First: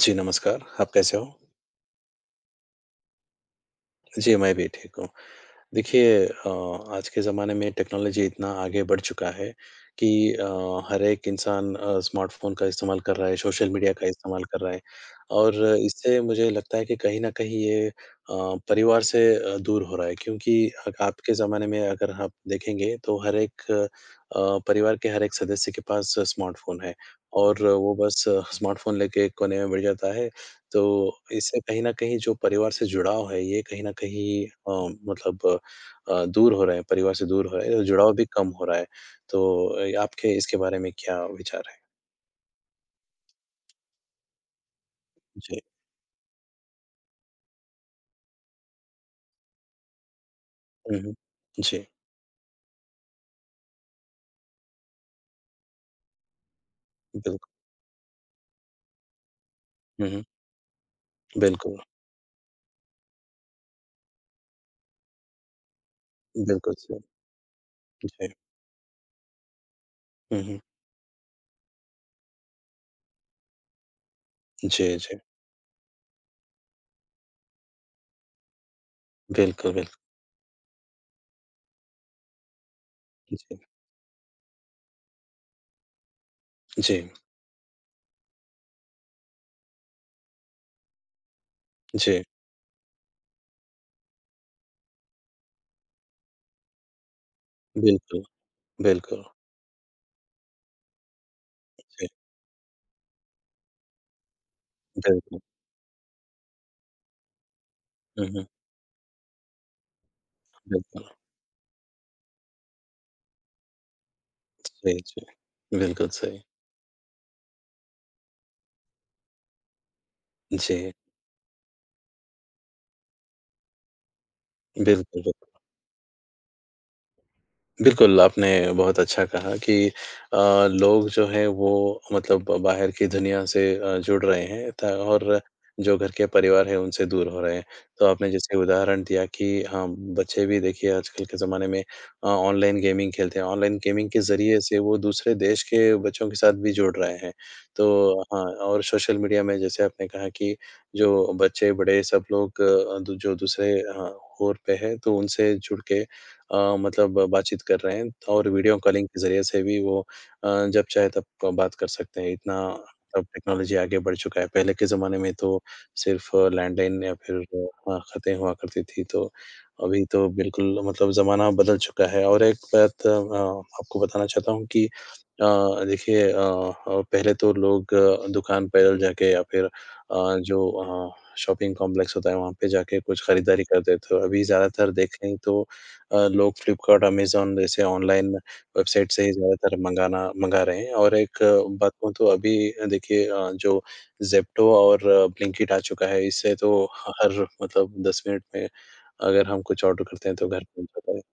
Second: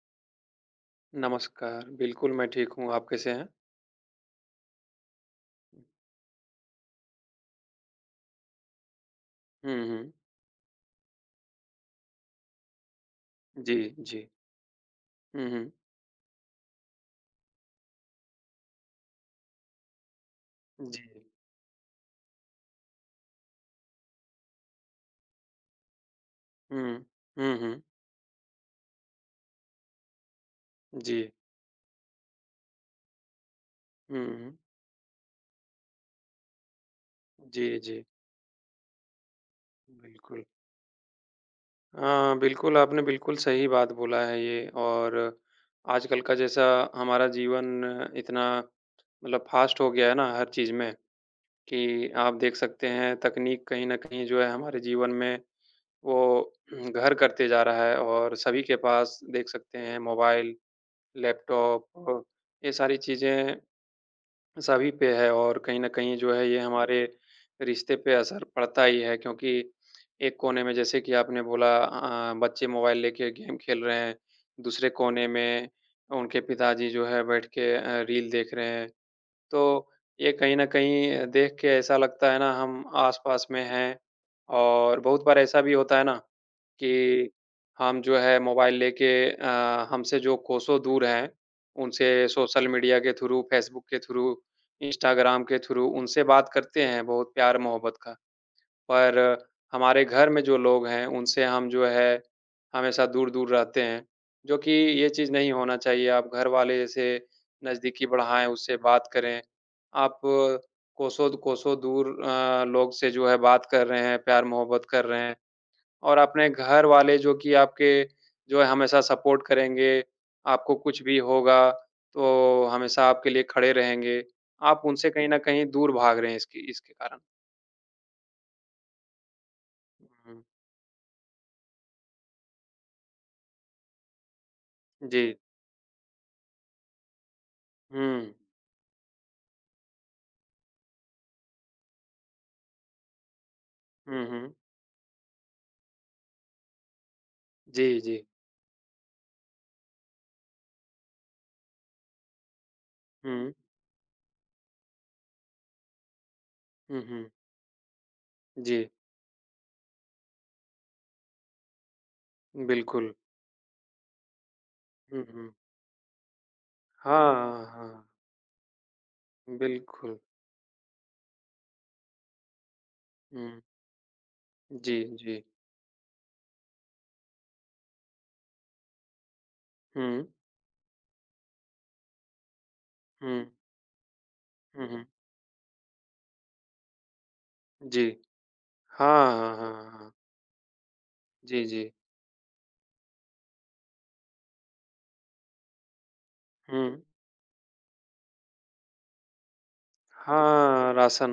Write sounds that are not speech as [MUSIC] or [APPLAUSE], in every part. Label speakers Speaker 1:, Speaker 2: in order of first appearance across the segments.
Speaker 1: जी, नमस्कार। आप कैसे हो?
Speaker 2: नमस्कार, बिल्कुल मैं ठीक हूँ, आप कैसे हैं?
Speaker 1: जी, मैं भी ठीक हूँ। देखिए, आज के ज़माने में टेक्नोलॉजी इतना आगे बढ़ चुका है
Speaker 2: हुँ,
Speaker 1: कि
Speaker 2: हुँ।
Speaker 1: अ, हर एक इंसान स्मार्टफ़ोन का इस्तेमाल कर रहा है, सोशल
Speaker 2: जी,
Speaker 1: मीडिया का
Speaker 2: जी।
Speaker 1: इस्तेमाल कर रहा है
Speaker 2: हुँ,
Speaker 1: और
Speaker 2: हुँ।
Speaker 1: इससे मुझे लगता है कि कहीं न कहीं ये परिवार से दूर हो रहा है क्योंकि अग
Speaker 2: जी।
Speaker 1: आपके ज़माने में अगर आप देखेंगे तो हर एक परिवार के हर एक सदस्य के पास स्मार्टफ़ोन है
Speaker 2: हुँ। हुँ,
Speaker 1: और
Speaker 2: हुँ।
Speaker 1: वो बस स्मार्टफ़ोन लेके कोने में बैठ जाता है। तो
Speaker 2: जी।
Speaker 1: इससे कहीं न कहीं जो परिवार से जुड़ाव है, ये कहीं न
Speaker 2: हुँ,
Speaker 1: कहीं
Speaker 2: हुँ।
Speaker 1: मतलब दूर हो रहे हैं, परिवार से दूर हो रहे
Speaker 2: जी,
Speaker 1: हैं,
Speaker 2: जी।
Speaker 1: जुड़ाव भी कम हो रहा है। तो आपके
Speaker 2: बिल्कुल।
Speaker 1: इसके बारे में क्या विचार है?
Speaker 2: हाँ, बिल्कुल आपने बिल्कुल सही बात बोला है ये। और
Speaker 1: जी।
Speaker 2: आजकल का जैसा हमारा जीवन इतना मतलब फ़ास्ट हो गया है ना हर चीज़ में
Speaker 1: हुँ, हुँ। जी,
Speaker 2: कि आप देख सकते हैं तकनीक कहीं न कहीं जो है हमारे जीवन में वो घर करते
Speaker 1: बिल्कुल।
Speaker 2: जा रहा है। और सभी के पास देख सकते हैं
Speaker 1: हुँ, हुँ।
Speaker 2: मोबाइल,
Speaker 1: बिल्कुल,
Speaker 2: लैपटॉप और ये सारी चीज़ें सभी पे है। और कहीं न कहीं जो है ये
Speaker 1: बिल्कुल सही।
Speaker 2: हमारे रिश्ते पे
Speaker 1: जी।
Speaker 2: असर पड़ता ही है, क्योंकि एक
Speaker 1: हुँ, हुँ।
Speaker 2: कोने में जैसे कि आपने बोला बच्चे मोबाइल लेके गेम खेल रहे हैं, दूसरे
Speaker 1: जी, जी।
Speaker 2: कोने में उनके पिताजी जो है बैठ के रील देख रहे हैं।
Speaker 1: बिल्कुल,
Speaker 2: तो
Speaker 1: बिल्कुल।
Speaker 2: ये कहीं न कहीं देख के ऐसा लगता है ना हम
Speaker 1: जी,
Speaker 2: आस-पास में हैं। और बहुत बार ऐसा भी होता है ना
Speaker 1: जी,
Speaker 2: कि हम जो है मोबाइल लेके हमसे जो कोसों दूर हैं, उनसे
Speaker 1: जी।
Speaker 2: सोशल मीडिया के थ्रू, फ़ेसबुक के थ्रू, इंस्टाग्राम के थ्रू उनसे बात करते हैं बहुत प्यार-मोहब्बत का।
Speaker 1: बिल्कुल,
Speaker 2: पर
Speaker 1: बिल्कुल।
Speaker 2: हमारे घर में जो लोग हैं, उनसे हम जो
Speaker 1: जी,
Speaker 2: है, हमेशा दूर-दूर रहते हैं, जो कि ये चीज़
Speaker 1: बिल्कुल।
Speaker 2: नहीं होना चाहिए। आप घर वाले जैसे नज़दीकी
Speaker 1: हुँ, हुँ।
Speaker 2: बढ़ाएँ, उससे बात करें। आप
Speaker 1: बिल्कुल,
Speaker 2: कोसों कोसों दूर लोग से जो है बात कर रहे हैं, प्यार-मोहब्बत
Speaker 1: सही,
Speaker 2: कर रहे
Speaker 1: जी।
Speaker 2: हैं।
Speaker 1: बिल्कुल
Speaker 2: और
Speaker 1: सही।
Speaker 2: अपने घर वाले जो कि आपके जो है हमेशा सपोर्ट करेंगे, आपको
Speaker 1: जी,
Speaker 2: कुछ भी होगा तो हमेशा आपके लिए खड़े रहेंगे। आप उनसे कहीं
Speaker 1: बिल्कुल।
Speaker 2: न कहीं दूर भाग रहे हैं इसकी इसके कारण।
Speaker 1: बिल्कुल, आपने बहुत अच्छा कहा कि अ,
Speaker 2: हुँ,
Speaker 1: लोग जो हैं वो मतलब बाहर की दुनिया से जुड़ रहे हैं त
Speaker 2: जी।
Speaker 1: और जो घर के परिवार है उनसे दूर हो रहे हैं। तो आपने
Speaker 2: हुँ।
Speaker 1: जैसे उदाहरण दिया कि हाँ, बच्चे भी देखिए आजकल के ज़माने में ऑनलाइन गेमिंग खेलते हैं। ऑनलाइन गेमिंग के
Speaker 2: हुँ, हुँ।
Speaker 1: ज़रिए से वो दूसरे देश के बच्चों के साथ भी जुड़ रहे हैं।
Speaker 2: जी,
Speaker 1: तो
Speaker 2: जी।
Speaker 1: हाँ, और सोशल मीडिया में जैसे आपने कहा कि जो बच्चे, बड़े सब लोग अ, दू जो
Speaker 2: हुँ।
Speaker 1: दूसरे ओर पे हैं तो उनसे जुड़ के
Speaker 2: हुँ,
Speaker 1: मतलब
Speaker 2: हुँ।
Speaker 1: बातचीत कर रहे हैं और वीडियो
Speaker 2: जी,
Speaker 1: कॉलिंग के ज़रिए से भी वो अ, जब चाहे तब बात कर सकते हैं। इतना
Speaker 2: बिल्कुल।
Speaker 1: अब टेक्नोलॉज़ी आगे बढ़ चुका है। पहले के ज़माने
Speaker 2: हुँ,
Speaker 1: में तो
Speaker 2: हुँ।
Speaker 1: सिर्फ़ लैंडलाइन या
Speaker 2: हाँ,
Speaker 1: फिर
Speaker 2: हाँ, हाँ।
Speaker 1: ख़तें हुआ करती थी, तो अभी
Speaker 2: बिल्कुल।
Speaker 1: तो बिल्कुल मतलब ज़माना बदल चुका है। और एक बात
Speaker 2: हुँ।
Speaker 1: आपको बताना चाहता हूँ कि
Speaker 2: जी, जी।
Speaker 1: देखिए, पहले तो लोग दुकान पैदल जाके या फिर
Speaker 2: हुँ,
Speaker 1: जो शॉपिंग कॉम्प्लेक्स होता है, वहाँ पे जाके कुछ
Speaker 2: हुँ।
Speaker 1: खरीदारी करते थे। अभी
Speaker 2: हुँ,
Speaker 1: ज़्यादातर
Speaker 2: हुँ।
Speaker 1: देखें तो लोग फ्लिपकार्ट, अमेज़न जैसे
Speaker 2: जी।
Speaker 1: ऑनलाइन वेबसाइट से
Speaker 2: हाँ,
Speaker 1: ही
Speaker 2: हाँ,
Speaker 1: ज़्यादातर
Speaker 2: हाँ, हाँ।
Speaker 1: मँगाना मँगा रहे हैं और एक
Speaker 2: जी, जी।
Speaker 1: बात कहूँ तो अभी देखिए जो ज़ेप्टो और ब्लिंकिट आ चुका है, इससे तो
Speaker 2: हुँ।
Speaker 1: ह हर मतलब 10 मिनट में अगर हम कुछ ऑर्डर करते हैं तो घर पहुँच
Speaker 2: हाँ,
Speaker 1: जाता है।
Speaker 2: राशन।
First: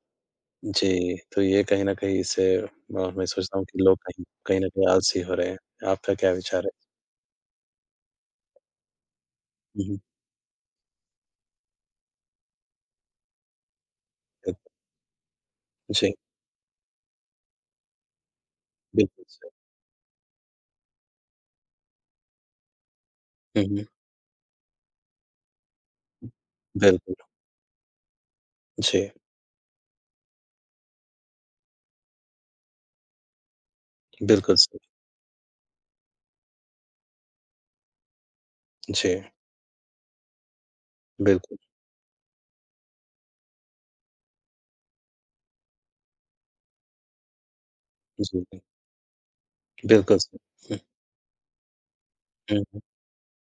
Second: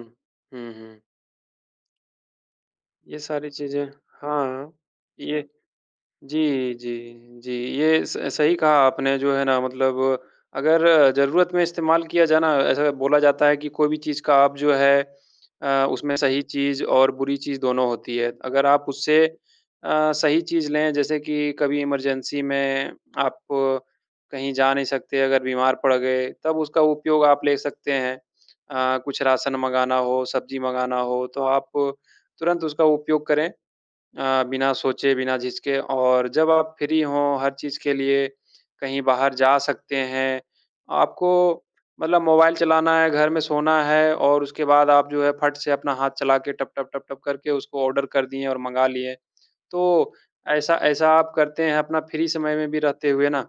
Speaker 2: हुँ, हुँ।
Speaker 1: जी, तो ये कहीं न कहीं इससे
Speaker 2: ये
Speaker 1: मैं
Speaker 2: सारी
Speaker 1: सोचता हूँ कि
Speaker 2: चीज़ें।
Speaker 1: लोग कहीं कहीं न
Speaker 2: हाँ,
Speaker 1: कहीं आलसी हो
Speaker 2: ये।
Speaker 1: रहे हैं। आपका क्या विचार है?
Speaker 2: जी, जी, जी। ये स सही कहा आपने जो है ना।
Speaker 1: हुँ, हुँ।
Speaker 2: मतलब अगर ज़रूरत में इस्तेमाल किया जाए ना, ऐसा बोला जाता है कि कोई भी चीज़ का आप
Speaker 1: बिल्कुल,
Speaker 2: जो है
Speaker 1: जी,
Speaker 2: उसमें सही चीज़ और बुरी चीज़ दोनों होती है। अगर आप उससे
Speaker 1: बिल्कुल सही।
Speaker 2: सही चीज़ लें, जैसे कि कभी इमरजेंसी में आप
Speaker 1: हुँ, हुँ।
Speaker 2: कहीं जा नहीं सकते, अगर बीमार पड़ गए तब उसका
Speaker 1: बिल्कुल,
Speaker 2: उपयोग आप ले सकते हैं।
Speaker 1: जी,
Speaker 2: कुछ राशन मँगाना हो, सब्ज़ी मँगाना हो तो आप तुरंत उसका उपयोग करें।
Speaker 1: बिल्कुल
Speaker 2: बिना
Speaker 1: सही।
Speaker 2: सोचे, बिना झिझके। और जब आप फ्री हों, हर चीज़ के लिए कहीं
Speaker 1: जी,
Speaker 2: बाहर जा सकते हैं।
Speaker 1: बिल्कुल,
Speaker 2: आपको मतलब मोबाइल चलाना है, घर में सोना है और उसके बाद आप जो है फट से अपना हाथ चला के टप, टप, टप, टप करके उसको ऑर्डर कर
Speaker 1: जी,
Speaker 2: दिए और मँगा लिए। तो
Speaker 1: बिल्कुल सही।
Speaker 2: ऐसा
Speaker 1: हुँ,
Speaker 2: ऐसा आप करते हैं अपना फ्री समय में
Speaker 1: हुँ।
Speaker 2: भी रहते हुए ना।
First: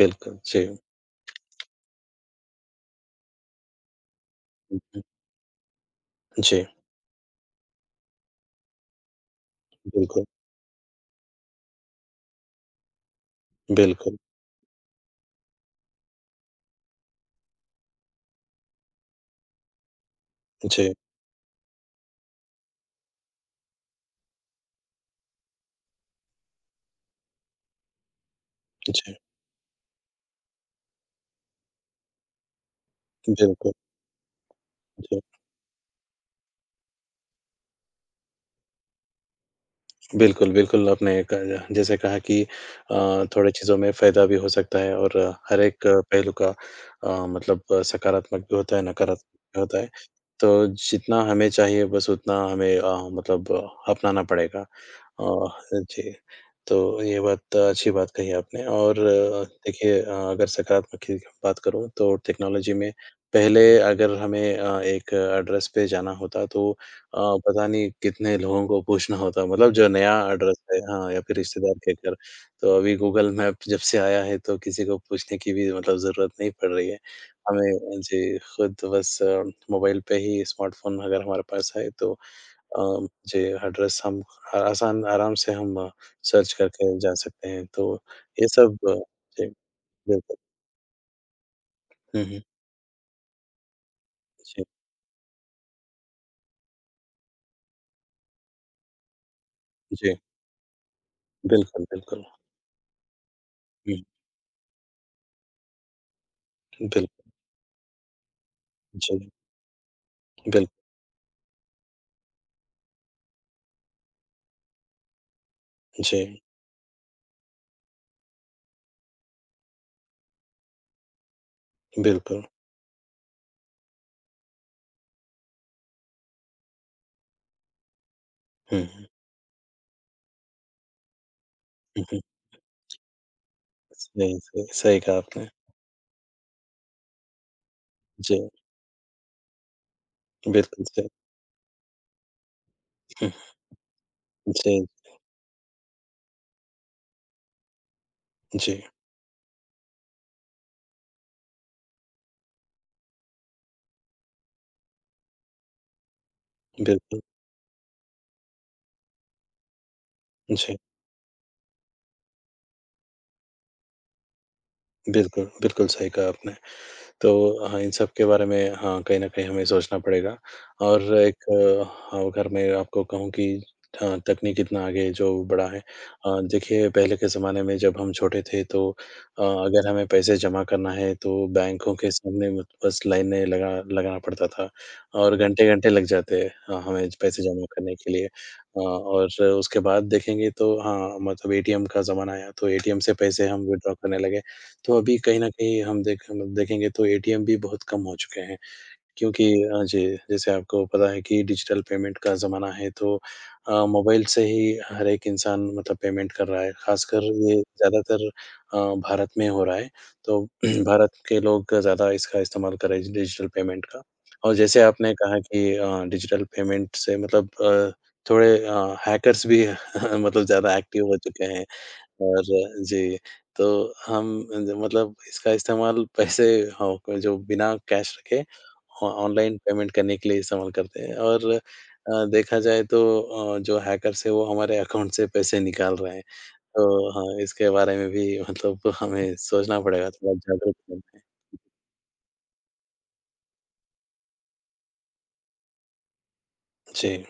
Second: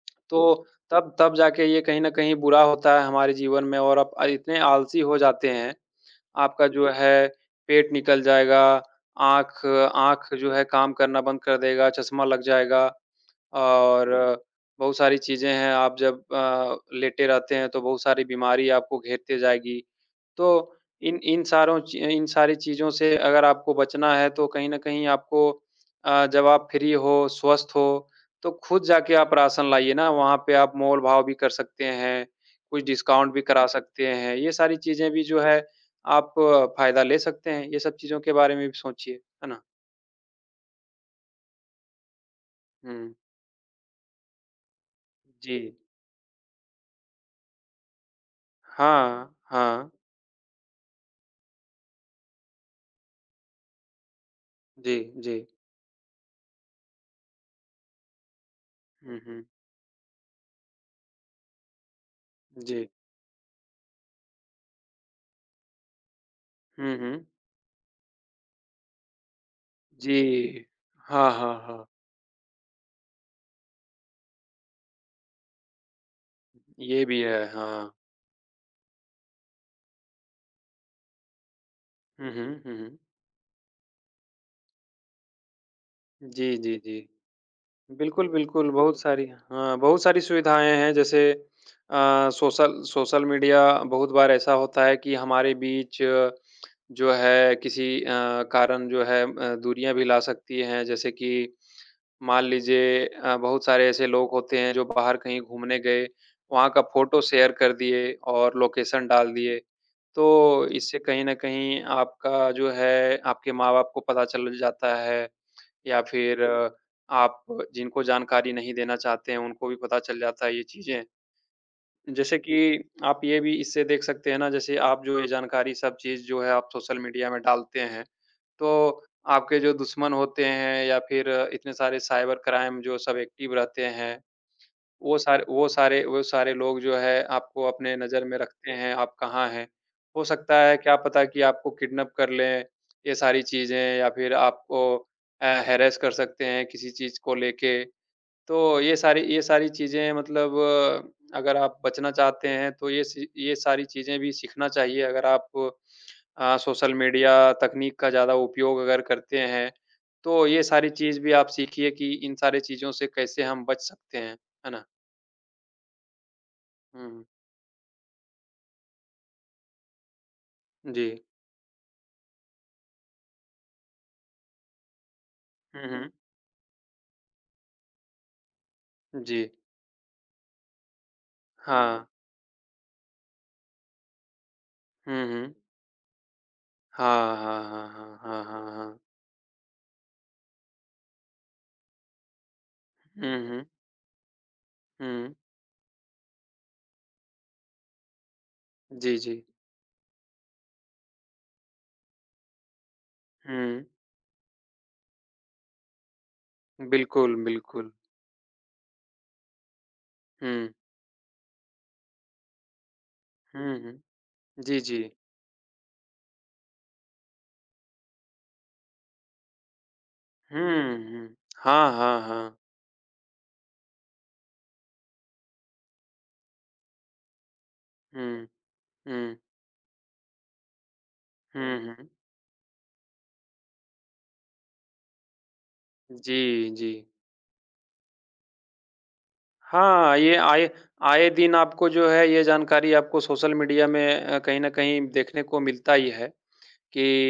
Speaker 1: बिल्कुल,
Speaker 2: तो
Speaker 1: जी।
Speaker 2: तब तब जाके ये कहीं न कहीं बुरा होता है हमारे जीवन में। और आप इतने
Speaker 1: हुँ,
Speaker 2: आलसी
Speaker 1: हुँ।
Speaker 2: हो जाते हैं,
Speaker 1: जी,
Speaker 2: आपका जो है पेट निकल जाएगा, आँख
Speaker 1: बिल्कुल,
Speaker 2: आँख जो है काम करना बंद कर देगा, चश्मा लग जाएगा। और
Speaker 1: बिल्कुल।
Speaker 2: हुँ। बहुत सारी चीज़ें हैं, आप जब लेटे रहते हैं तो बहुत सारी बीमारी आपको घेरते जाएगी। तो
Speaker 1: जी,
Speaker 2: इन इन सारों ची इन सारी चीज़ों से अगर आपको बचना है तो कहीं न कहीं आपको जब आप फ्री हो, स्वस्थ हो, तो खुद जाके
Speaker 1: जी,
Speaker 2: आप राशन लाइए ना, वहाँ पे आप मोल-भाव भी कर सकते हैं, कुछ डिस्काउंट भी करा,
Speaker 1: बिल्कुल,
Speaker 2: जी, सकते हैं। ये सारी चीज़ें
Speaker 1: जी।
Speaker 2: भी जो है आप फ़ायदा ले सकते हैं, ये सब चीज़ों के बारे में भी सोचिए, है ना?
Speaker 1: बिल्कुल, बिल्कुल, आपने क जैसे कहा कि
Speaker 2: हुँ।
Speaker 1: थोड़ी चीज़ों में फ़ायदा भी हो सकता है और
Speaker 2: जी।
Speaker 1: हर एक पहलू का मतलब सकारात्मक भी होता है,
Speaker 2: हाँ,
Speaker 1: नकारात्मक भी होता है।
Speaker 2: हाँ।
Speaker 1: तो जितना हमें चाहिए बस उतना हमें मतलब अपनाना पड़ेगा।
Speaker 2: जी, जी।
Speaker 1: जी, तो ये बात अच्छी बात कही आपने और
Speaker 2: हुँ, हुँ।
Speaker 1: देखिए, अगर सकारात्मक की बात करूँ तो टेक्नोलॉजी
Speaker 2: जी।
Speaker 1: में पहले अगर हमें एक एड्रेस पे जाना होता तो
Speaker 2: हुँ,
Speaker 1: अ,
Speaker 2: हुँ।
Speaker 1: पता नहीं कितने लोगों को पूछना होता मतलब जो नया
Speaker 2: जी।
Speaker 1: एड्रेस है हाँ, या
Speaker 2: हाँ,
Speaker 1: फिर
Speaker 2: हाँ,
Speaker 1: रिश्तेदार
Speaker 2: हाँ।
Speaker 1: के घर। तो अभी गूगल मैप जब से आया है तो किसी को पूछने की भी मतलब ज़रूरत नहीं पड़ रही है।
Speaker 2: ये भी है, हाँ।
Speaker 1: हमें जी, खुद बस मोबाइल पे ही स्मार्टफ़ोन अगर हमारे पास है तो
Speaker 2: हुँ, हुँ, हुँ,
Speaker 1: अ,
Speaker 2: हुँ।
Speaker 1: जी एड्रेस हम आसान आराम से हम सर्च
Speaker 2: जी, जी,
Speaker 1: करके
Speaker 2: जी।
Speaker 1: जा सकते हैं। तो
Speaker 2: बिल्कुल,
Speaker 1: ये
Speaker 2: बिल्कुल,
Speaker 1: सब
Speaker 2: बहुत सारी।
Speaker 1: जी,
Speaker 2: हाँ, बहुत सारी
Speaker 1: बिल्कुल।
Speaker 2: सुविधाएँ हैं। जैसे
Speaker 1: हुँ, हुँ।
Speaker 2: सोशल सोशल मीडिया, बहुत बार ऐसा
Speaker 1: जी,
Speaker 2: होता है कि हमारे बीच जो है किसी कारण जो है दूरियाँ भी
Speaker 1: जी।
Speaker 2: ला सकती हैं। जैसे कि
Speaker 1: बिल्कुल, बिल्कुल।
Speaker 2: मान लीजिए बहुत सारे
Speaker 1: हुँ,
Speaker 2: ऐसे लोग होते हैं जो बाहर कहीं घूमने गए, वहाँ का फ़ोटो
Speaker 1: बिल्कुल।
Speaker 2: शेयर कर दिए और लोकेशन
Speaker 1: जी,
Speaker 2: डाल दिए। तो
Speaker 1: बिल्कुल।
Speaker 2: इससे कहीं न कहीं आपका जो है आपके माँ-बाप को पता चल जाता है, या
Speaker 1: जी,
Speaker 2: फिर आप जिनको जानकारी नहीं देना चाहते हैं, उनको भी पता चल जाता है ये चीज़ें। जैसे
Speaker 1: बिल्कुल।
Speaker 2: कि आप ये भी इससे देख सकते हैं ना, जैसे आप जो ये जानकारी सब चीज़ जो है आप सोशल मीडिया में डालते हैं,
Speaker 1: हुँ, हुँ।
Speaker 2: तो
Speaker 1: हुँ,
Speaker 2: आपके जो दुश्मन होते हैं या फिर इतने सारे
Speaker 1: हुँ।
Speaker 2: साइबर क्राइम जो सब एक्टिव रहते हैं,
Speaker 1: सही, सही, सही कहा
Speaker 2: वो सारे
Speaker 1: आपने।
Speaker 2: वो सारे वो सारे लोग जो है आपको अपने नज़र में
Speaker 1: जी,
Speaker 2: रखते हैं, आप कहाँ हैं। हो सकता है
Speaker 1: बिल्कुल
Speaker 2: क्या
Speaker 1: सही।
Speaker 2: पता कि आपको किडनैप कर लें, ये
Speaker 1: हुँ,
Speaker 2: सारी चीज़ें, या फिर
Speaker 1: जी,
Speaker 2: आपको हैरेस कर सकते हैं किसी चीज़ को लेके। तो
Speaker 1: जी,
Speaker 2: ये सारी चीज़ें मतलब अगर आप बचना चाहते हैं, तो ये सारी चीज़ें भी सीखना चाहिए। अगर आप सोशल
Speaker 1: बिल्कुल,
Speaker 2: मीडिया तकनीक का ज़्यादा उपयोग अगर करते हैं, तो ये
Speaker 1: जी,
Speaker 2: सारी चीज़ भी आप सीखिए कि इन सारी चीज़ों से कैसे हम बच सकते हैं, है ना?
Speaker 1: बिल्कुल, बिल्कुल सही कहा आपने।
Speaker 2: हुँ,
Speaker 1: तो हाँ, इन सब के बारे में हाँ, कहीं न कहीं हमें सोचना पड़ेगा और
Speaker 2: जी।
Speaker 1: एक हाँ, अगर मैं आपको कहूँ कि तकनीक इतना आगे जो बढ़ा है
Speaker 2: हुँ, हुँ।
Speaker 1: देखिए पहले के ज़माने में जब हम छोटे थे तो
Speaker 2: जी।
Speaker 1: अगर हमें पैसे जमा करना है तो बैंकों
Speaker 2: हाँ।
Speaker 1: के सामने मत बस लाइनें लगाना पड़ता था
Speaker 2: हुँ,
Speaker 1: और
Speaker 2: हुँ।
Speaker 1: घंटे-घंटे लग जाते हमें
Speaker 2: हाँ,
Speaker 1: पैसे
Speaker 2: हाँ,
Speaker 1: जमा
Speaker 2: हाँ,
Speaker 1: करने के
Speaker 2: हाँ,
Speaker 1: लिए
Speaker 2: हाँ, हाँ, हाँ।
Speaker 1: और उसके बाद देखेंगे तो हाँ, मतलब एटीएम का ज़माना आया तो एटीएम से
Speaker 2: हुँ,
Speaker 1: पैसे हम
Speaker 2: हुँ।
Speaker 1: विथड्रॉ करने लगे। तो अभी
Speaker 2: हुँ।
Speaker 1: कहीं न कहीं हम देखेंगे तो एटीएम भी बहुत कम हो चुके हैं
Speaker 2: जी, जी।
Speaker 1: क्योंकि अ, जे जैसे आपको पता है कि डिजिटल पेमेंट का ज़माना है तो
Speaker 2: हुँ।
Speaker 1: मोबाइल से ही हर एक इंसान मतलब पेमेंट कर रहा है। ख़ासकर
Speaker 2: बिल्कुल,
Speaker 1: ये
Speaker 2: बिल्कुल।
Speaker 1: ज़्यादातर अ, भारत में हो रहा है। तो
Speaker 2: हुँ।
Speaker 1: [CLEARS THROAT] भारत के लोग ज़्यादा इसका इस्तेमाल कर रहे हैं डिजिटल
Speaker 2: हुँ,
Speaker 1: पेमेंट का।
Speaker 2: हुँ।
Speaker 1: और
Speaker 2: जी,
Speaker 1: जैसे
Speaker 2: जी।
Speaker 1: आपने कहा कि डिजिटल पेमेंट से मतलब थोड़े हैकर्स भी [LAUGHS] मतलब ज़्यादा एक्टिव
Speaker 2: हुँ,
Speaker 1: हो
Speaker 2: हुँ।
Speaker 1: चुके हैं।
Speaker 2: हाँ, हाँ,
Speaker 1: और
Speaker 2: हाँ।
Speaker 1: जी, तो हम ज मतलब इसका इस्तेमाल पैसे हाँ, को जो बिना कैश रखे
Speaker 2: हुँ,
Speaker 1: ऑ
Speaker 2: हुँ,
Speaker 1: ऑनलाइन पेमेंट करने के लिए इस्तेमाल करते हैं और
Speaker 2: हुँ, हुँ।
Speaker 1: देखा जाए तो जो हैकर्स हैं वो हमारे अकाउंट से पैसे निकाल रहे हैं।
Speaker 2: जी,
Speaker 1: तो
Speaker 2: जी।
Speaker 1: हाँ, इसके बारे में भी मतलब हमें सोचना पड़ेगा
Speaker 2: हाँ,
Speaker 1: थोड़ा
Speaker 2: ये आए
Speaker 1: जागरूक बनना है।
Speaker 2: आए दिन आपको जो है ये जानकारी आपको सोशल मीडिया में कहीं न कहीं देखने को मिलता ही है कि
Speaker 1: जी,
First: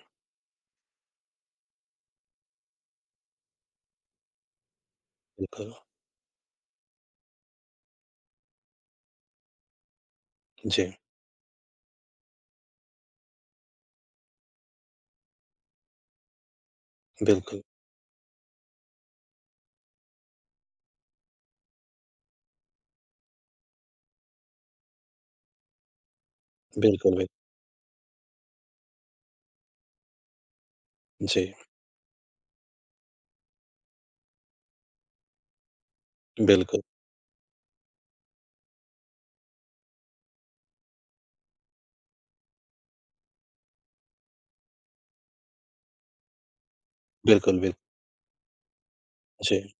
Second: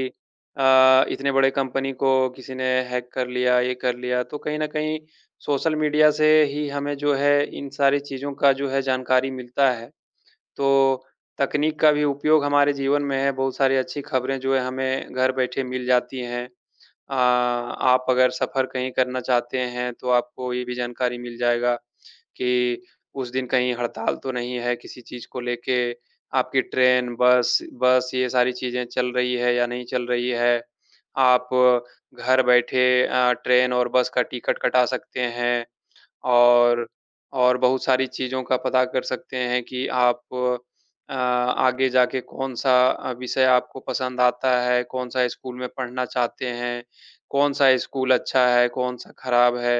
Speaker 2: इतने बड़े कंपनी को किसी ने हैक कर लिया, ये कर लिया। तो कहीं न कहीं
Speaker 1: बिल्कुल।
Speaker 2: सोशल मीडिया से ही हमें जो है इन सारी चीज़ों का जो है जानकारी मिलता है। तो
Speaker 1: जी,
Speaker 2: तकनीक का भी उपयोग हमारे जीवन में है, बहुत सारी अच्छी खबरें जो है हमें घर बैठे मिल जाती हैं।
Speaker 1: बिल्कुल,
Speaker 2: आप अगर सफ़र कहीं करना चाहते हैं, तो आपको ये भी जानकारी मिल जाएगा कि उस दिन कहीं हड़ताल तो नहीं है किसी चीज़ को लेके, आपकी ट्रेन,
Speaker 1: बिल्कुल, बिल
Speaker 2: बस बस ये सारी चीज़ें चल रही है या नहीं चल रही है। आप
Speaker 1: जी,
Speaker 2: घर बैठे ट्रेन और बस का टिकट कटा सकते हैं।
Speaker 1: बिल्कुल,
Speaker 2: और और बहुत सारी चीज़ों का पता कर सकते हैं कि आप आगे जाके कौन-सा विषय आपको पसंद आता है, कौन-सा स्कूल में पढ़ना चाहते हैं,
Speaker 1: बिल्कुल, बिल
Speaker 2: कौन-सा स्कूल अच्छा है, कौन-सा खराब
Speaker 1: जी,
Speaker 2: है।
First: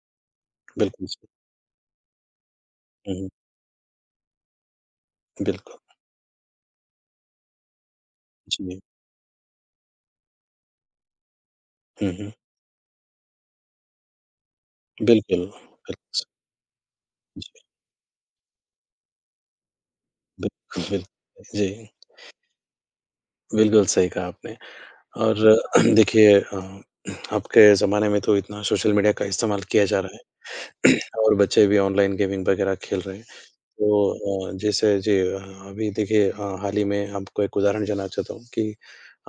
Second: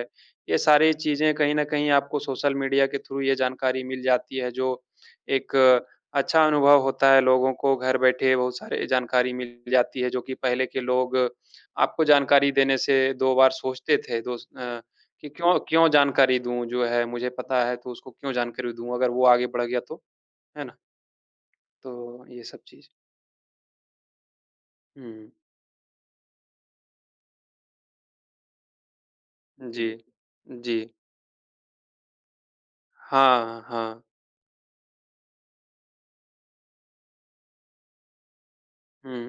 Speaker 2: ये सारी
Speaker 1: बिल्कुल,
Speaker 2: चीज़ें कहीं न कहीं आपको सोशल मीडिया के
Speaker 1: हुँ,
Speaker 2: थ्रू
Speaker 1: हुँ,
Speaker 2: ये जानकारी मिल जाती है, जो एक
Speaker 1: बिल्कुल।
Speaker 2: अच्छा अनुभव होता है। लोगों को घर बैठे बहुत
Speaker 1: जी,
Speaker 2: सारी जानकारी मिल जाती है, जो कि पहले के लोग आपको
Speaker 1: हुँ, हुँ,
Speaker 2: जानकारी देने से 2 बार सोचते थे, दोस अ कि
Speaker 1: बिल्कुल,
Speaker 2: क्यों क्यों
Speaker 1: बिल्कुल।
Speaker 2: जानकारी दूँ जो है मुझे पता है तो उसको क्यों जानकारी दूँ अगर वो आगे बढ़ गया तो, है ना?
Speaker 1: बिल्कुल, बिल्कुल। जी,
Speaker 2: तो ये सब चीज़।
Speaker 1: बिल्कुल सही कहा आपने
Speaker 2: हुँ,
Speaker 1: और [CLEARS THROAT] देखिए, आपके ज़माने में तो इतना सोशल मीडिया का इस्तेमाल किया
Speaker 2: जी।
Speaker 1: जा रहा है
Speaker 2: जी। जी।
Speaker 1: [CLEARS THROAT] और बच्चे भी ऑनलाइन गेमिंग वगैरह खेल रहे हैं।
Speaker 2: हाँ, हाँ।
Speaker 1: तो जैसे जी अभी देखिए, हाल ही में आपको एक उदाहरण देना चाहता हूँ कि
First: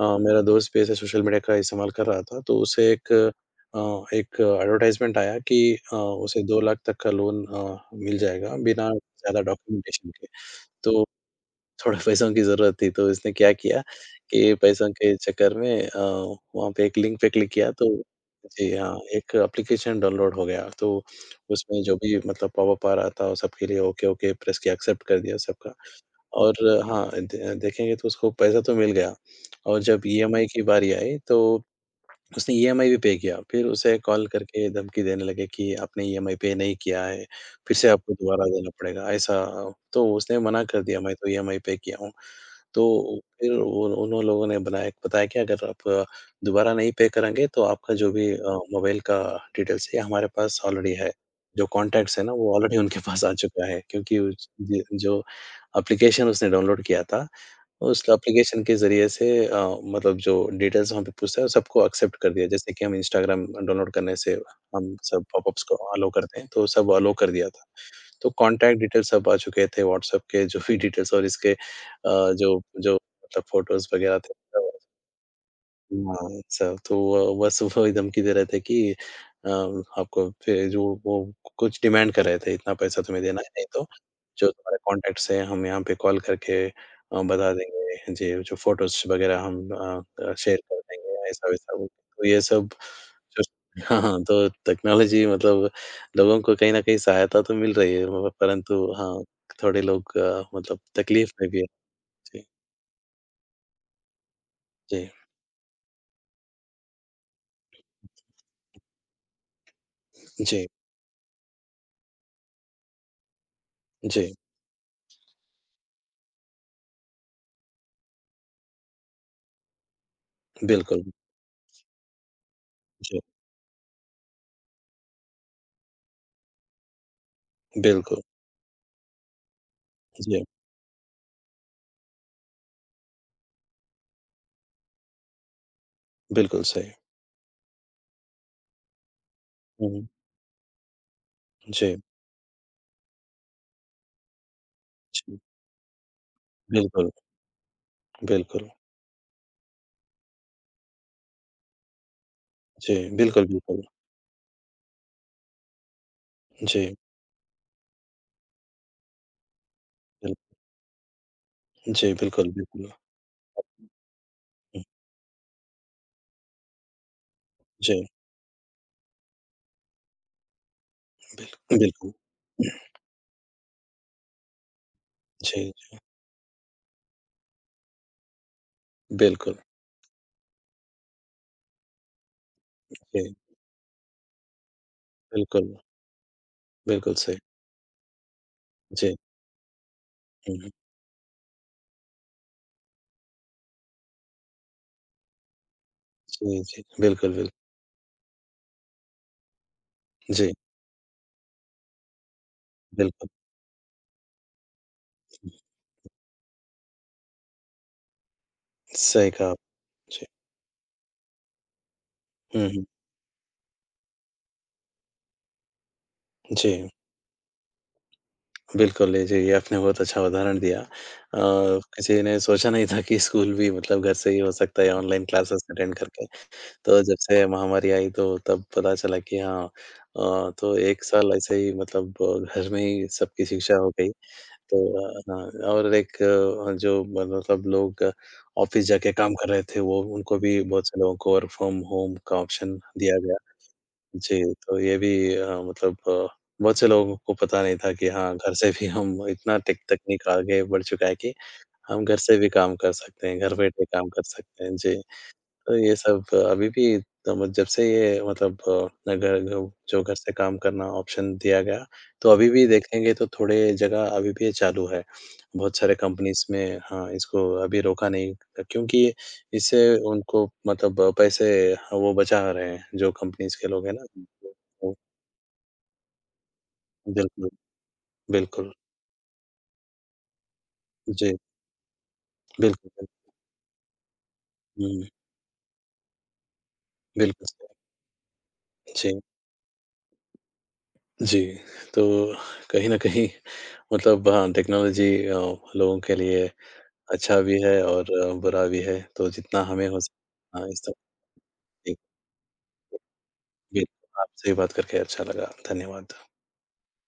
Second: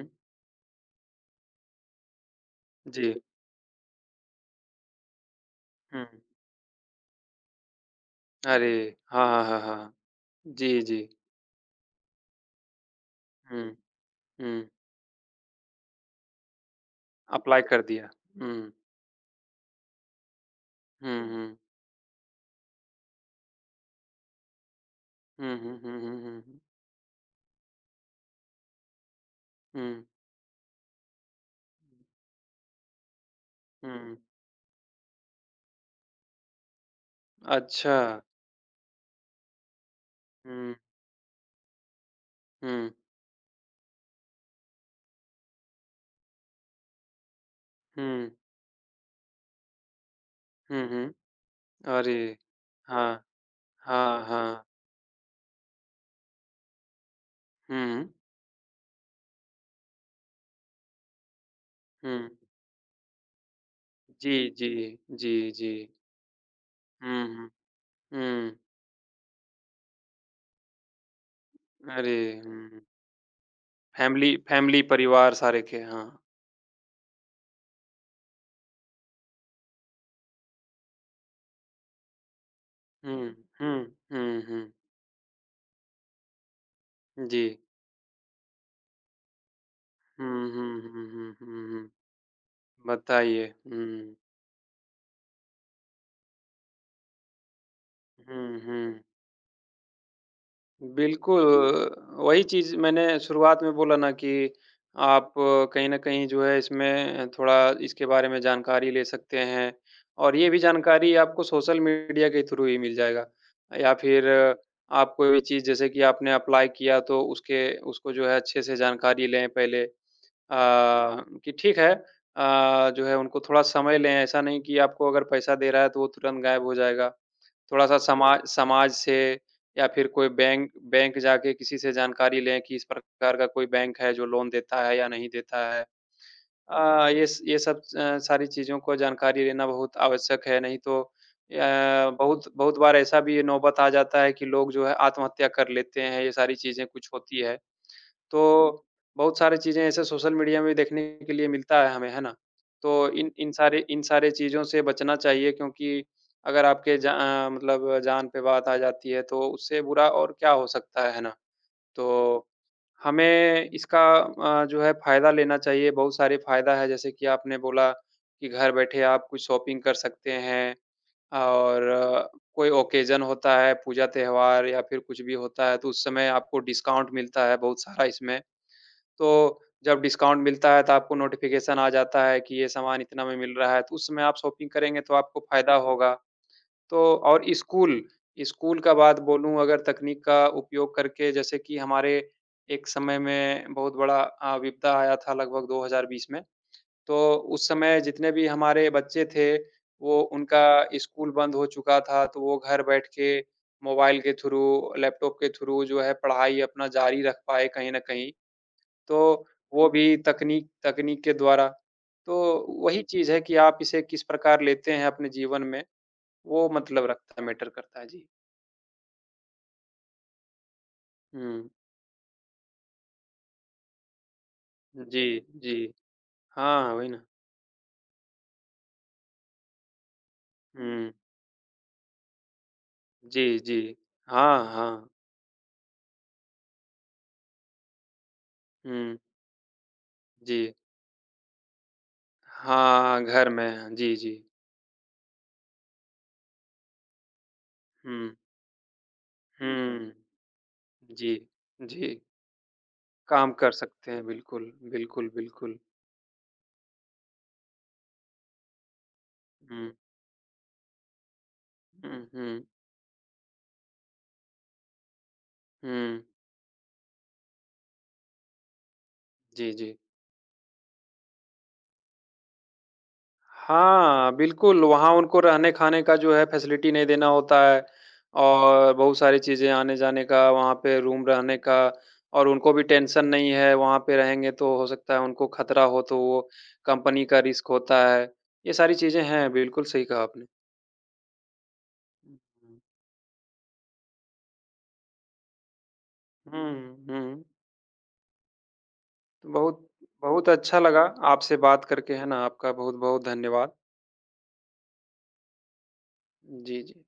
Speaker 1: मेरा दोस्त भी ऐसे सोशल मीडिया का इस्तेमाल कर रहा था, तो उसे एक
Speaker 2: जी।
Speaker 1: एक एडवर्टाइज़मेंट आया कि
Speaker 2: हुँ।
Speaker 1: उसे 2 लाख तक का लोन मिल जाएगा
Speaker 2: अरे!
Speaker 1: बिना
Speaker 2: हाँ,
Speaker 1: ज़्यादा
Speaker 2: हाँ, हाँ, हाँ।
Speaker 1: डॉक्यूमेंटेशन के।
Speaker 2: जी,
Speaker 1: तो
Speaker 2: जी।
Speaker 1: थोड़ा पैसों की ज़रूरत थी, तो इसने क्या
Speaker 2: हुँ,
Speaker 1: किया कि
Speaker 2: हुँ।
Speaker 1: पैसों के चक्कर में वहाँ पे एक लिंक पे क्लिक
Speaker 2: अप्लाई
Speaker 1: किया
Speaker 2: कर
Speaker 1: तो
Speaker 2: दिया।
Speaker 1: जी
Speaker 2: हुँ,
Speaker 1: हाँ, एक एप्लीकेशन डाउनलोड हो गया, तो
Speaker 2: हुँ, हुँ।
Speaker 1: उसमें जो भी मतलब पॉपअप आ रहा था, वो सबके लिए ओके, ओके प्रेस किया, एक्सेप्ट कर दिया
Speaker 2: हुँ,
Speaker 1: सबका
Speaker 2: हुँ, हुँ, हुँ,
Speaker 1: और
Speaker 2: हुँ,
Speaker 1: हाँ, दे देखेंगे तो उसको पैसा तो मिल गया और जब
Speaker 2: हुँ।
Speaker 1: ईएमआई की बारी आई, तो उसने ईएमआई भी पे किया, फिर उसे
Speaker 2: हुँ,
Speaker 1: कॉल करके धमकी देने लगे कि आपने ईएमआई पे नहीं किया है, फिर से
Speaker 2: अच्छा।
Speaker 1: आपको दोबारा देना पड़ेगा, ऐसा तो उसने मना
Speaker 2: हुँ,
Speaker 1: कर दिया, मैं तो ईएमआई पे किया हूँ।
Speaker 2: हुँ,
Speaker 1: तो फिर उन उन्हों लोगों ने बनाया बताया कि अगर आप दोबारा नहीं पे करेंगे तो आपका जो भी
Speaker 2: हुँ,
Speaker 1: मोबाइल का डिटेल्स है, ये हमारे पास
Speaker 2: हुँ,
Speaker 1: ऑलरेडी है।
Speaker 2: हुँ।
Speaker 1: जो कॉन्टैक्ट्स है ना,
Speaker 2: अरे!
Speaker 1: वो ऑलरेडी उनके
Speaker 2: हाँ,
Speaker 1: पास आ चुका है क्योंकि
Speaker 2: हाँ,
Speaker 1: उस
Speaker 2: हाँ।
Speaker 1: ज जो एप्लीकेशन उसने डाउनलोड किया था, उस
Speaker 2: हुँ,
Speaker 1: एप्लीकेशन के ज़रिए से मतलब जो डिटेल्स वहाँ पे पूछता है, वो सबको एक्सेप्ट
Speaker 2: हुँ।
Speaker 1: कर दिया। जैसे कि हम इंस्टाग्राम डाउनलोड करने से
Speaker 2: जी, जी,
Speaker 1: हम सब
Speaker 2: जी,
Speaker 1: पॉपअप्स
Speaker 2: जी।
Speaker 1: को अलाउ करते हैं, तो सब अलाउ
Speaker 2: हुँ,
Speaker 1: कर दिया
Speaker 2: हुँ,
Speaker 1: था। तो
Speaker 2: हुँ।
Speaker 1: कॉन्टैक्ट डिटेल्स सब आ चुके थे व्हाट्सएप के जो भी डिटेल्स और इसके अ,
Speaker 2: अरे! हुँ,
Speaker 1: जो जो मतलब फ़ोटोज़ वगैरह
Speaker 2: फैमिली
Speaker 1: थे सब
Speaker 2: फैमिली परिवार सारे के। हाँ।
Speaker 1: हाँ, अच्छा तो वो बस सुबह एकदम की दे रहे थे कि अ, आपको फिर जो वो कुछ डिमांड कर रहे थे, इतना पैसा तुम्हें
Speaker 2: हुँ,
Speaker 1: देना है, नहीं
Speaker 2: हुँ,
Speaker 1: तो
Speaker 2: हुँ,
Speaker 1: जो
Speaker 2: हुँ।
Speaker 1: तुम्हारे कॉन्टैक्ट्स हैं, हम यहाँ पे कॉल करके
Speaker 2: जी।
Speaker 1: बता देंगे। जी, जो फ़ोटोज़ वगैरह हम
Speaker 2: हुँ,
Speaker 1: शेयर कर
Speaker 2: हुँ, हुँ,
Speaker 1: देंगे,
Speaker 2: हुँ, हुँ,
Speaker 1: ऐसा-वैसा वो।
Speaker 2: हुँ।
Speaker 1: तो ये सब जो
Speaker 2: बताइए।
Speaker 1: [LAUGHS] हाँ,
Speaker 2: हुँ,
Speaker 1: हाँ, तो टेक्नोलॉजी मतलब लोगों को कहीं न कहीं सहायता तो मिल रही है, मगर
Speaker 2: हुँ,
Speaker 1: परंतु
Speaker 2: हुँ।
Speaker 1: हाँ, थोड़े लोग मतलब तकलीफ़
Speaker 2: बिल्कुल,
Speaker 1: में भी हैं।
Speaker 2: वही
Speaker 1: जी,
Speaker 2: चीज़ मैंने शुरुआत में बोला ना कि
Speaker 1: जी,
Speaker 2: आप कहीं न कहीं जो है इसमें थोड़ा इसके बारे में जानकारी ले सकते हैं। और ये भी
Speaker 1: जी,
Speaker 2: जानकारी आपको सोशल मीडिया के थ्रू ही मिल जाएगा। या फिर
Speaker 1: जी,
Speaker 2: आप कोई भी चीज़ जैसे कि आपने अप्लाई किया तो उसके उसको जो है अच्छे से जानकारी लें पहले।
Speaker 1: बिल्कुल।
Speaker 2: कि ठीक है, जो है
Speaker 1: जी,
Speaker 2: उनको थोड़ा समय लें, ऐसा नहीं कि आपको अगर पैसा दे रहा है तो वो तुरंत गायब हो जाएगा। थोड़ा-सा
Speaker 1: बिल्कुल।
Speaker 2: समाज समाज से, या फिर कोई
Speaker 1: जी,
Speaker 2: बैंक बैंक जाके किसी से जानकारी लें कि इस प्रकार का कोई बैंक है जो लोन देता है या नहीं देता है।
Speaker 1: बिल्कुल सही।
Speaker 2: ये सब सारी चीज़ों को जानकारी लेना
Speaker 1: हुँ,
Speaker 2: बहुत
Speaker 1: हुँ।
Speaker 2: आवश्यक है। नहीं तो
Speaker 1: जी,
Speaker 2: बहुत बहुत बार ऐसा भी ये नौबत आ जाता है कि लोग जो है
Speaker 1: जी,
Speaker 2: आत्महत्या कर लेते हैं, ये सारी चीज़ें कुछ
Speaker 1: बिल्कुल,
Speaker 2: होती है।
Speaker 1: बिल्कुल।
Speaker 2: तो बहुत सारी चीज़ें ऐसे सोशल मीडिया में देखने के लिए मिलता है हमें, है ना?
Speaker 1: जी,
Speaker 2: तो इन
Speaker 1: बिल्कुल, बिल्कुल।
Speaker 2: इन सारे चीज़ों से बचना चाहिए, क्योंकि अगर
Speaker 1: जी,
Speaker 2: आपके मतलब जान पे बात आ जाती है तो उससे बुरा और
Speaker 1: बिल
Speaker 2: क्या हो सकता है ना?
Speaker 1: जी,
Speaker 2: तो
Speaker 1: बिल्कुल, बिल्कुल।
Speaker 2: हमें इसका जो
Speaker 1: हुँ,
Speaker 2: है फ़ायदा लेना चाहिए। बहुत सारे फ़ायदा है, जैसे कि आपने बोला
Speaker 1: जी,
Speaker 2: कि घर बैठे आप कुछ शॉपिंग कर सकते हैं।
Speaker 1: बिल
Speaker 2: और
Speaker 1: बिल्कुल।
Speaker 2: कोई ओकेज़न होता है, पूजा-त्योहार या फिर कुछ भी होता
Speaker 1: जी,
Speaker 2: है तो उस समय आपको डिस्काउंट मिलता है बहुत सारा इसमें।
Speaker 1: बिल्कुल,
Speaker 2: तो जब डिस्काउंट मिलता है तो आपको नोटिफ़िकेशन आ जाता है कि ये सामान इतना
Speaker 1: जी,
Speaker 2: में मिल रहा है, तो उस समय आप शॉपिंग करेंगे तो आपको
Speaker 1: बिल्कुल,
Speaker 2: फ़ायदा होगा। तो
Speaker 1: बिल्कुल सही।
Speaker 2: और स्कूल का
Speaker 1: जी,
Speaker 2: बात बोलूँ अगर तकनीक का
Speaker 1: हुँ, हुँ।
Speaker 2: उपयोग करके, जैसे कि हमारे एक समय में बहुत बड़ा विपदा आया था लगभग 2020 में,
Speaker 1: जी, जी,
Speaker 2: तो
Speaker 1: बिल्कुल, बिल
Speaker 2: उस समय जितने भी हमारे बच्चे थे, वो
Speaker 1: जी,
Speaker 2: उनका स्कूल बंद हो चुका था, तो वो घर बैठ
Speaker 1: बिल्कुल,
Speaker 2: के मोबाइल के थ्रू, लैपटॉप के थ्रू जो है पढ़ाई अपना जारी रख पाए कहीं न कहीं। तो
Speaker 1: सही कहा
Speaker 2: वो भी
Speaker 1: आपने। जी,
Speaker 2: तकनीक तकनीक के द्वारा। तो
Speaker 1: हुँ, हुँ।
Speaker 2: वही चीज़ है कि आप इसे किस प्रकार लेते हैं अपने जीवन में, वो
Speaker 1: जी,
Speaker 2: मतलब रखता मैटर करता है। जी।
Speaker 1: बिल्कुल, ये जी, ये आपने बहुत अच्छा उदाहरण दिया।
Speaker 2: हुँ।
Speaker 1: किसी ने सोचा नहीं था कि स्कूल भी मतलब घर से ही हो सकता है या ऑनलाइन
Speaker 2: जी,
Speaker 1: क्लासेस
Speaker 2: जी।
Speaker 1: अटेंड करके।
Speaker 2: हाँ, हाँ,
Speaker 1: तो
Speaker 2: वही
Speaker 1: जब
Speaker 2: ना।
Speaker 1: से महामारी आई तो तब पता चला कि हाँ, तो 1
Speaker 2: हुँ।
Speaker 1: साल ऐसे ही मतलब घर में ही सबकी
Speaker 2: जी,
Speaker 1: शिक्षा
Speaker 2: जी।
Speaker 1: हो गई।
Speaker 2: हाँ,
Speaker 1: तो
Speaker 2: हाँ।
Speaker 1: हाँ और एक जो मतलब लोग ऑफ़िस जाके
Speaker 2: हुँ,
Speaker 1: काम कर रहे थे वो उनको
Speaker 2: जी।
Speaker 1: भी बहुत से लोगों को वर्क फ्रॉम होम का ऑप्शन दिया
Speaker 2: हाँ, घर
Speaker 1: गया।
Speaker 2: में। हाँ, जी, जी।
Speaker 1: जी, तो ये भी मतलब बहुत से लोगों को पता नहीं था कि हाँ,
Speaker 2: हुँ,
Speaker 1: घर से भी हम इतना टेक
Speaker 2: हुँ।
Speaker 1: तकनीक आगे बढ़ चुका है कि
Speaker 2: जी,
Speaker 1: हम घर
Speaker 2: जी।
Speaker 1: से भी काम कर सकते हैं,
Speaker 2: काम
Speaker 1: घर
Speaker 2: कर
Speaker 1: बैठे काम
Speaker 2: सकते
Speaker 1: कर
Speaker 2: हैं।
Speaker 1: सकते
Speaker 2: बिल्कुल,
Speaker 1: हैं। जी।
Speaker 2: बिल्कुल,
Speaker 1: तो
Speaker 2: बिल्कुल।
Speaker 1: ये सब अभी भी मतलब जब से ये मतलब अ, घर घ
Speaker 2: हुँ,
Speaker 1: जो घर से काम करना ऑप्शन दिया गया,
Speaker 2: हुँ,
Speaker 1: तो अभी
Speaker 2: हुँ,
Speaker 1: भी देखेंगे तो थोड़े जगह अभी भी ये चालू है। बहुत सारे
Speaker 2: हुँ।
Speaker 1: कंपनीज़ में हाँ, इसको अभी रोका नहीं क्योंकि
Speaker 2: जी,
Speaker 1: इससे
Speaker 2: जी।
Speaker 1: उनको मतलब पैसे वो बचा रहे हैं, जो कंपनीज़ के लोग हैं ना।
Speaker 2: हाँ, बिल्कुल,
Speaker 1: वो-
Speaker 2: वहाँ उनको रहने-खाने का जो है फैसिलिटी नहीं देना
Speaker 1: बिल्कुल,
Speaker 2: होता है।
Speaker 1: बिल्कुल।
Speaker 2: और बहुत सारी चीज़ें आने-जाने का, वहाँ पे रूम
Speaker 1: जी,
Speaker 2: रहने का। और उनको भी
Speaker 1: बिल्कुल।
Speaker 2: टेंशन नहीं है, वहाँ पे रहेंगे तो हो
Speaker 1: हुँ,
Speaker 2: सकता है उनको खतरा हो, तो वो कंपनी का
Speaker 1: बिल्कुल सही।
Speaker 2: रिस्क होता है। ये सारी
Speaker 1: जी,
Speaker 2: चीज़ें हैं, बिल्कुल सही कहा आपने।
Speaker 1: जी। तो कहीं न कहीं मतलब हाँ, टेक्नोलॉजी लोगों के लिए
Speaker 2: हुँ,
Speaker 1: अच्छा
Speaker 2: हुँ।
Speaker 1: भी है और बुरा भी है, तो जितना
Speaker 2: बहुत
Speaker 1: हमें हो
Speaker 2: बहुत
Speaker 1: सके हाँ,
Speaker 2: अच्छा
Speaker 1: इस सब
Speaker 2: लगा आपसे बात
Speaker 1: जी,
Speaker 2: करके, है ना? आपका बहुत-बहुत धन्यवाद।
Speaker 1: बिल्कुल, आपसे भी बात करके अच्छा लगा। धन्यवाद।
Speaker 2: जी, जी।